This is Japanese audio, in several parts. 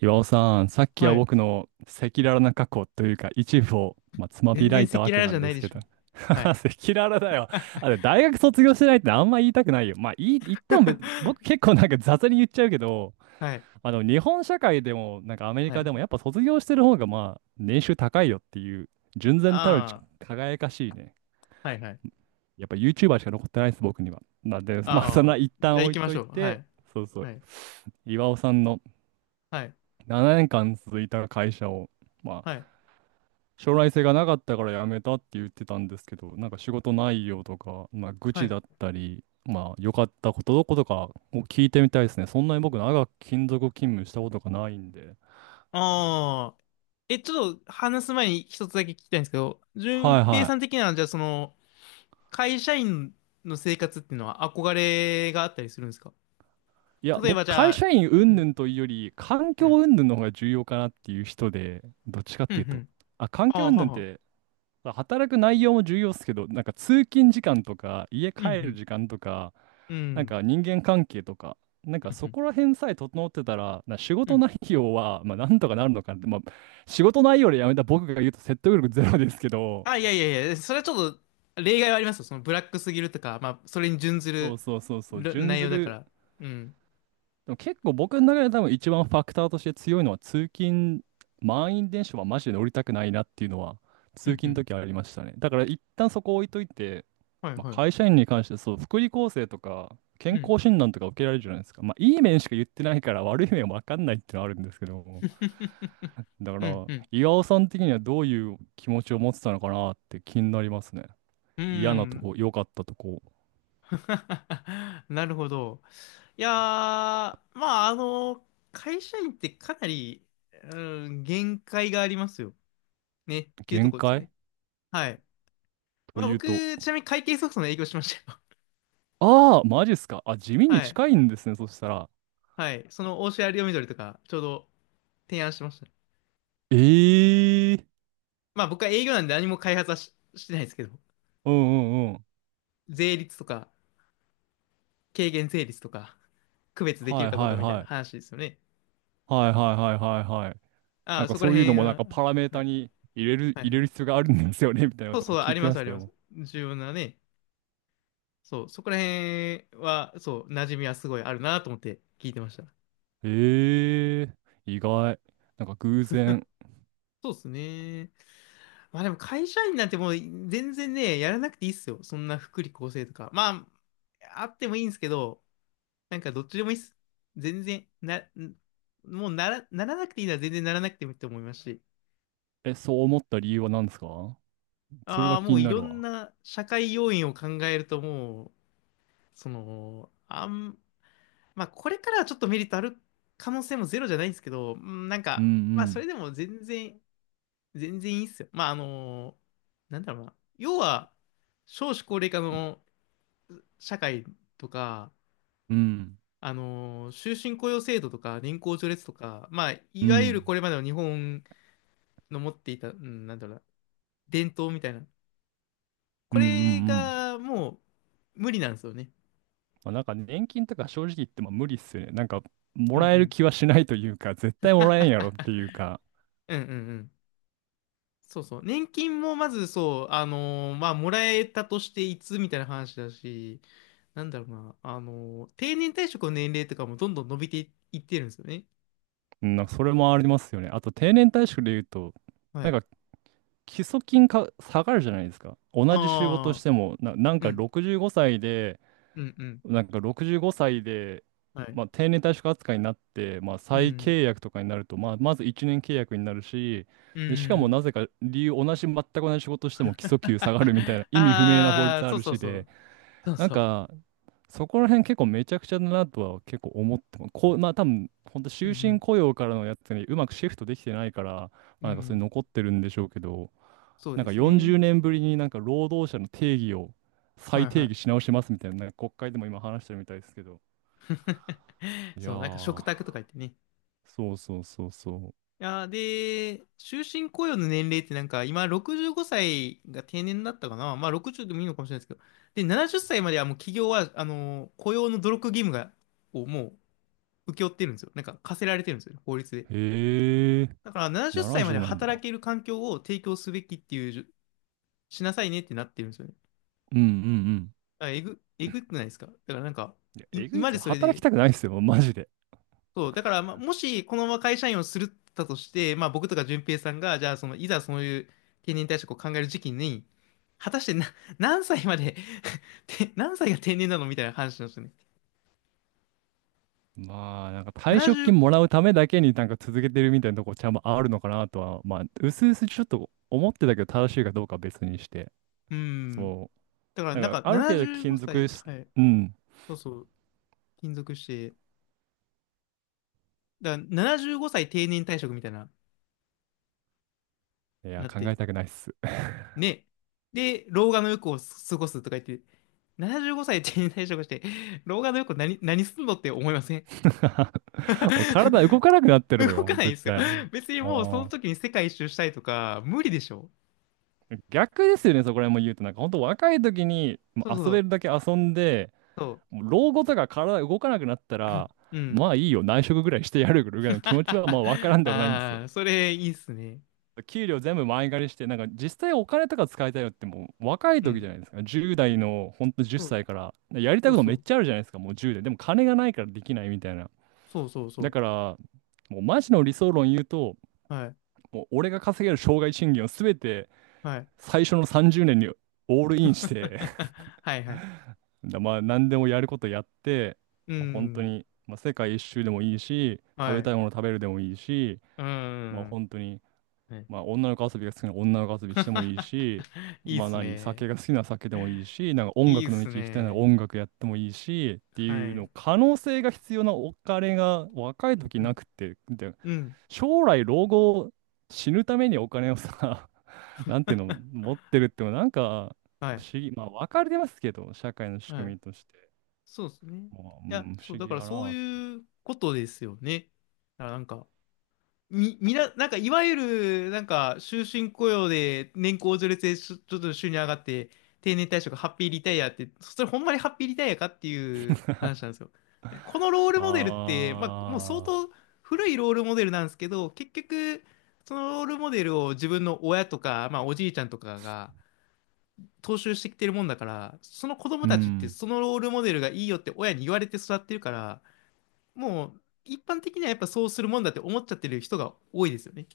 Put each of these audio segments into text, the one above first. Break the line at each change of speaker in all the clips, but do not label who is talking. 岩尾さん、さっき
は
は
い。
僕の赤裸々な過去というか一部を、つまび
全
ら
然
い
赤
たわ
裸
け
々
な
じゃ
んで
ない
す
で
け
しょ。
ど。赤
はい。
裸々だよ。あれ、大学卒業してないってあんま言いたくないよ。まあ、いい、言っても別に、僕結構なんか雑に言っちゃうけど、
はい。
日本社会でも、なんかアメリ
は
カでも、
い。
やっぱ卒業してる方が、年収高いよっていう、純然たる
あ
輝かしいね。
あ、はいはい。
やっぱ YouTuber しか残ってないです、僕には。なんで、まあ、そんな
ああ、
一
じゃ
旦
あ行
置い
きま
と
し
い
ょう。は
て、
い。
そうそう。
はい。
岩尾さんの、
はい。
7年間続いた会社を、まあ、
はい。
将来性がなかったから辞めたって言ってたんですけど、なんか仕事内容とか、まあ、愚
は
痴
い。
だったり、まあ、良かったことどことかを聞いてみたいですね。そんなに僕、長く勤続勤務したことがないんで。
ああ、え、ちょっと話す前に一つだけ聞きたいんですけど、
は
順
い
平
は
さん的には、じゃあ会社員の生活っていうのは憧れがあったりするんですか？
い。いや、
例え
僕、
ばじ
会
ゃ
社員
あ、は
云
い。
々というより、環
は
境
い。
云々の方が重要かなっていう人で、どっちかっ
うんう
ていうと。
ん。
あ、環
あ
境
あ、
云
は
々っ
は。
て、働く内容も重要ですけど、なんか通勤時間とか、家
うんう
帰る
ん。
時間とか、
う
なん
ん。
か人間関係とか、なん
う
かそ
ん
こら辺さえ整ってたら、な仕
う
事
ん。
内容は、まあ、なんとかなるのかなって、まあ、仕事内容でやめた僕が言うと説得力ゼロですけど、
あ、いや、それはちょっと例外はありますよ。そのブラックすぎるとか、まあ、それに準ず
そう
る
そうそうそう、
る
準
内
ず
容だか
る。
ら。うん。
でも結構僕の中で多分一番ファクターとして強いのは通勤、満員電車はマジで乗りたくないなっていうのは
う
通
んう
勤の
ん。
時はありましたね。だから一旦そこ置いといて、
はい
ま
は
あ、
い。
会社員に関してそう、福利厚生とか
う
健
ん。
康診断とか受けられるじゃないですか。まあいい面しか言ってないから悪い面は分かんないってのはあるんですけども。だか
うん
ら
うん。
岩尾さん的にはどういう気持ちを持ってたのかなって気になりますね。
う
嫌なと
ん。
こ、良かったとこ、
なるほど。まあ、会社員ってかなり、うん、限界がありますよ。ね。っていうと
限
ころですね。
界
はい。
と
まあ、
いうと、
僕、ちなみに会計ソフトの営業しましたよ。
ああ、マジっすか。あ、地 味に
はい。
近いんですね、そしたら。
はい。その、オーシャンアリオミドルとか、ちょうど提案してましたね。
ええ。
まあ僕は営業なんで何も開発はし、してないですけど、
うんうんうん。
税率とか、軽減税率とか、区別できる
はい
かどう
は
か
い
みたい
は
な
い。
話ですよね。
はいはいはいはいはい。
あ
なん
あ、
か
そこ
そ
ら
ういうの
辺
もなん
は、
かパラメー
は
タ
い、
に入れる、
はい、
入
は
れ
い。
る必要があるんですよね、みたいな
そう
こと
そ
も
う、
聞いてまし
あり
た
ます。
よ。
重要なね、そう、そこら辺は、そう、馴染みはすごいあるなと思って聞いてました。
ええ。意外。なんか偶然。
そうですね。まあでも会社員なんてもう全然ね、やらなくていいっすよ。そんな福利厚生とか。まあ、あってもいいんですけど、なんかどっちでもいいっす。全然、な、んもうならなくていいなら全然ならなくてもいいと思いますし。
え、そう思った理由は何ですか。それ
あ
が
あ、
気
もう
に
い
な
ろ
る
ん
わ。
な社会要因を考えるともう、その、あん、まあこれからはちょっとメリットある可能性もゼロじゃないんですけど、なん
う
か、まあそ
ん
れでも全然、全然いいっすよ。まあなんだろうな。要は、少子高齢化の社会とか、
うん。うん。
終身雇用制度とか、年功序列とか、まあ、
う
いわゆ
ん
るこれまでの日本の持っていた、なんだろうな、伝統みたいな。
う
こ
んうん
れ
うん。
がもう無理なんですよね。
まあ、なんか年金とか正直言っても無理っすよね。なんかも
うんう
らえる
ん。
気はしないというか、絶対もらえんやろって いうか。
うんうんうん。そうそう。年金もまずそう、あのーまあ、もらえたとしていつみたいな話だし、なんだろうな、定年退職の年齢とかもどんどん伸びていいってるんですよね。
うん、なんかそれもありますよね。あと定年退職で言うと、
は
なん
い。
か基礎金か下がるじゃないですか。同じ仕事し
ああ、
ても、な、なん
う
か
ん、
65歳で、
うん、うん。
なんか65歳で、
はい。
まあ、定年退職扱いになって、まあ、
う
再
ん、
契約とかになると、まあ、まず1年契約になるし、
う
で、しかも
ん。
なぜか理由、同じ、全く同じ仕事しても基礎 給下がるみたいな意味不明な法
あ
律
あ、
あ
そう
る
そう
し
そ
で、
う。そう
なん
そう。
か、そこら辺結構めちゃくちゃだなとは結構思っても、こう、まあ多分、本当
う
終
ん、う
身
ん、
雇用からのやつにうまくシフトできてないから、ま
う
あなんかそれ
ん。
残ってるんでしょうけど、
そう
なん
で
か
す
40
ね。
年ぶりになんか労働者の定義を
は
再
い
定
は
義
い。
し直しますみたいな、なんか国会でも今話してるみたいですけど。いや
そう、なんか食卓
ー、
とか言ってね。い
そうそうそうそう。
やー、で、終身雇用の年齢ってなんか今65歳が定年だったかな。まあ60でもいいのかもしれないですけど。で、70歳まではもう企業は、雇用の努力義務が、をもう請け負ってるんですよ。なんか課せられてるんですよね、法律で。
へえー、
だから70歳まで
70
は
なじゅうなん
働
だ。
ける環境を提供すべきっていうしなさいねってなってるんですよね。
うんうんうん。
だからえぐくないですか？だからなんか、
いや、えぐ
今
いっ
ま
す
で
よ。
それ
働き
で、
たくないっすよ、マジで。
そう、だから、まあ、もしこのまま会社員をするったとして、まあ、僕とか淳平さんが、じゃあ、その、いざそういう定年退職を考える時期に、果たしてな、何歳まで て何歳が定年なのみたいな話なんですよね。
まあ、なんか退職
70、
金もらうためだけになんか続けてるみたいなとこちゃんとあるのかなとは、まあ、うすうすちょっと思ってたけど、正しいかどうかは別にして。
うん。
そ
だから、
う。
なん
なんか、
か、
ある程度
75
勤続
歳、
し、
はい。
うん。
そうそう、勤続して、だから75歳定年退職みたいな、
いや、
なっ
考え
て、
たくないっす。
ね。で、老眼の欲を過ごすとか言って、75歳定年退職して、老眼の欲何、何すんのって思いません？
もう体動かなくなっ てる
動
よ、
かないんで
絶
すよ。
対。
別にもうその
ああ。
時に世界一周したいとか、無理でしょ。
逆ですよね、そこら辺も言うと。なんか、本当若い時にも
そ
う
う
遊
そ
べ
う。
るだけ遊んで、
そ
もう老後とか体動かなくなったら、
う。うん。
まあいいよ、内職ぐらいしてやるぐらいの 気持ちはまあわからんでもないんです
あ
よ。
あ、それいいっすね。
給料全部前借りして、なんか実際お金とか使いたいのってもう若い
う
時じ
ん。
ゃないですか。10代のほんと10
そう
歳から、やりた
そ
い
う
こと
そ
めっ
う。
ちゃあるじゃないですか、もう10で。でも金がないからできないみたいな。
そうそうそ
だ
う。
から、もうマジの理想論言うと、
はい。
もう俺が稼げる生涯賃金を全て
はい。
最初の30年にオールインして
はいはい。
だまあ何でもやることやって、
う
まあ、本当
ん。
に、まあ、世界一周でもいいし、食
は
べた
い。
いもの食べるでもいいし、
う
まあ
ん。
本当に。
は
まあ、
い。
女の子遊びが好きなら女の子遊びしてもいい し、
いいっ
まあ
す
何、
ね。
酒が好きなら酒でもいいし、なんか音
いい
楽
っ
の道
す
行きたいなら
ね。
音楽やってもいいし、って
は
いうの、
い。
可能性が必要なお金が若い時
う
な
ん。
くて、で、
うん。
将来老後死ぬためにお金をさ、なんていうの、持ってるってのはなんか
は
不
い。
思議、まあ分かりますけど、社会の仕
はい。
組みとして。
そうですね。い
まあ、う
や、
ん、不
そう、
思
だ
議
から
や
そう
なって。
いうことですよね。だからなんか、み、みな、なんかいわゆる、なんか終身雇用で年功序列でちょっと収入上がって、定年退職、ハッピーリタイアって、それほんまにハッピーリタイアかっていう話なん ですよ。でこのロールモデルって、まあ、もう相
ああ、
当古いロールモデルなんですけど、結局、そのロールモデルを自分の親とか、まあ、おじいちゃんとかが、踏襲してきてるもんだから、その子供
う
たちって
ん。
そのロールモデルがいいよって親に言われて育ってるから、もう一般的にはやっぱそうするもんだって思っちゃってる人が多いですよね。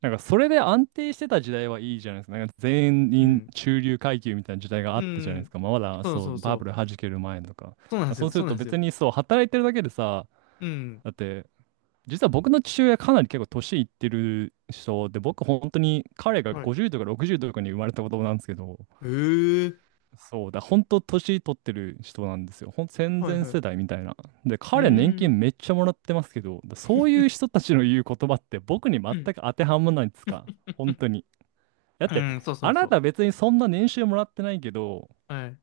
なんかそれで安定してた時代はいいじゃないですか。なんか全
う
員
ん。
中流階級みたいな時代があ
う
ったじゃないです
ん。
か。まあ、まだ
そう
そ
そ
う
うそ
バブ
う。
ル弾ける前とか。だか
そうなんで
ら
す
そう
よ。
す
そう
る
なん
と
ですよ。
別にそう働いてるだけでさ、
うん。
だって実は僕の父親かなり結構年いってる人で、僕本当に彼が
はい。
50とか60とかに生まれた子供なんですけど、
えー。
そうだ、本当年取ってる人なんですよ。ほん戦
はい
前
はい。う
世代みたいな。で、
ー
彼年
ん。
金めっちゃもらってますけど、だそういう人たちの言う言葉って僕に全
うん。
く当てはまらないんですか。本当に。だっ
う
て、
ん、そうそ
あ
う
な
そう。
た別にそんな年収もらってないけど、
はい。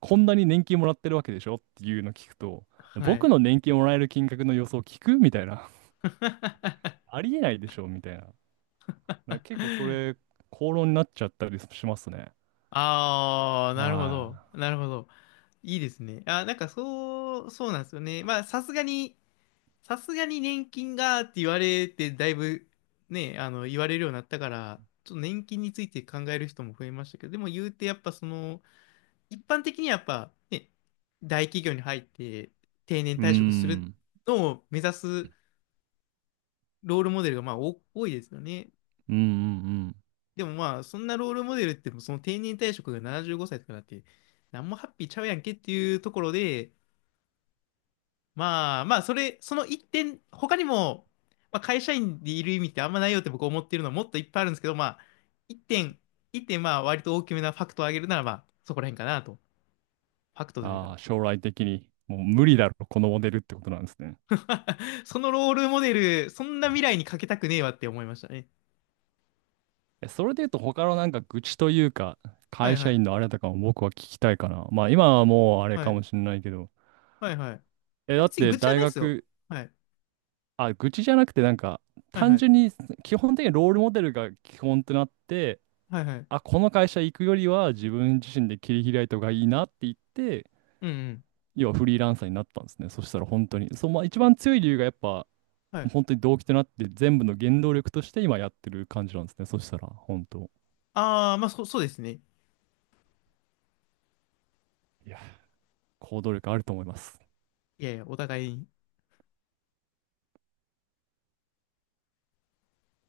こんなに年金もらってるわけでしょっていうの聞くと、
は
僕
い。
の年金もらえる金額の予想聞くみたいな。ありえないでしょみたいな。だから結構それ、口論になっちゃったりしますね。
ああ、なるほ
は
ど。なるほど。いいですね。あ、そうなんですよね。まあ、さすがに、さすがに年金がって言われて、だいぶね、あの、言われるようになったから、ちょっと年金について考える人も増えましたけど、でも言うてやっぱその、一般的にはやっぱね、大企業に入って定年
い。うー
退職する
ん。
のを目指すロールモデルがまあお多いですよね。
うんうんうん。
でもまあ、そんなロールモデルってもその定年退職が75歳とかだって、なんもハッピーちゃうやんけっていうところで、まあまあ、その一点、他にも、まあ、会社員でいる意味ってあんまないよって僕思ってるのはもっといっぱいあるんですけど、まあ、一点、一点、まあ、割と大きめなファクトを挙げるなら、まあ、そこら辺かなと。ファクトという
あ
か。
あ、将来的に、もう無理だろ、このモデルってことなんですね。
そのロールモデル、そんな未来にかけたくねえわって思いましたね。
えそれで言うと、他のなんか愚痴というか、
は
会
いは
社
い。
員のあれとかも僕は聞きたいかな。まあ今はもうあれ
は
か
い。
もしれないけど、
はいはい。い
え、
や
だっ
別に
て
愚痴は
大
ないですよ。
学、
はい。
あ、愚痴じゃなくて、なんか、
はいは
単純
い。
に、基本的にロールモデルが基本となって、
はいはい。
あ、この会社行くよりは自分自身で切り開いた方がいいなって言って、
うんうん。
要はフリーランサーになったんですね。そしたら本当に。そう、まあ一番強い理由がやっぱ、
はい。
本当に動機となって全部の原動力として今やってる感じなんですね。そしたら、本当。
ああ、そうですね。
いや、行動力あると思います。
いやいや、お互いに。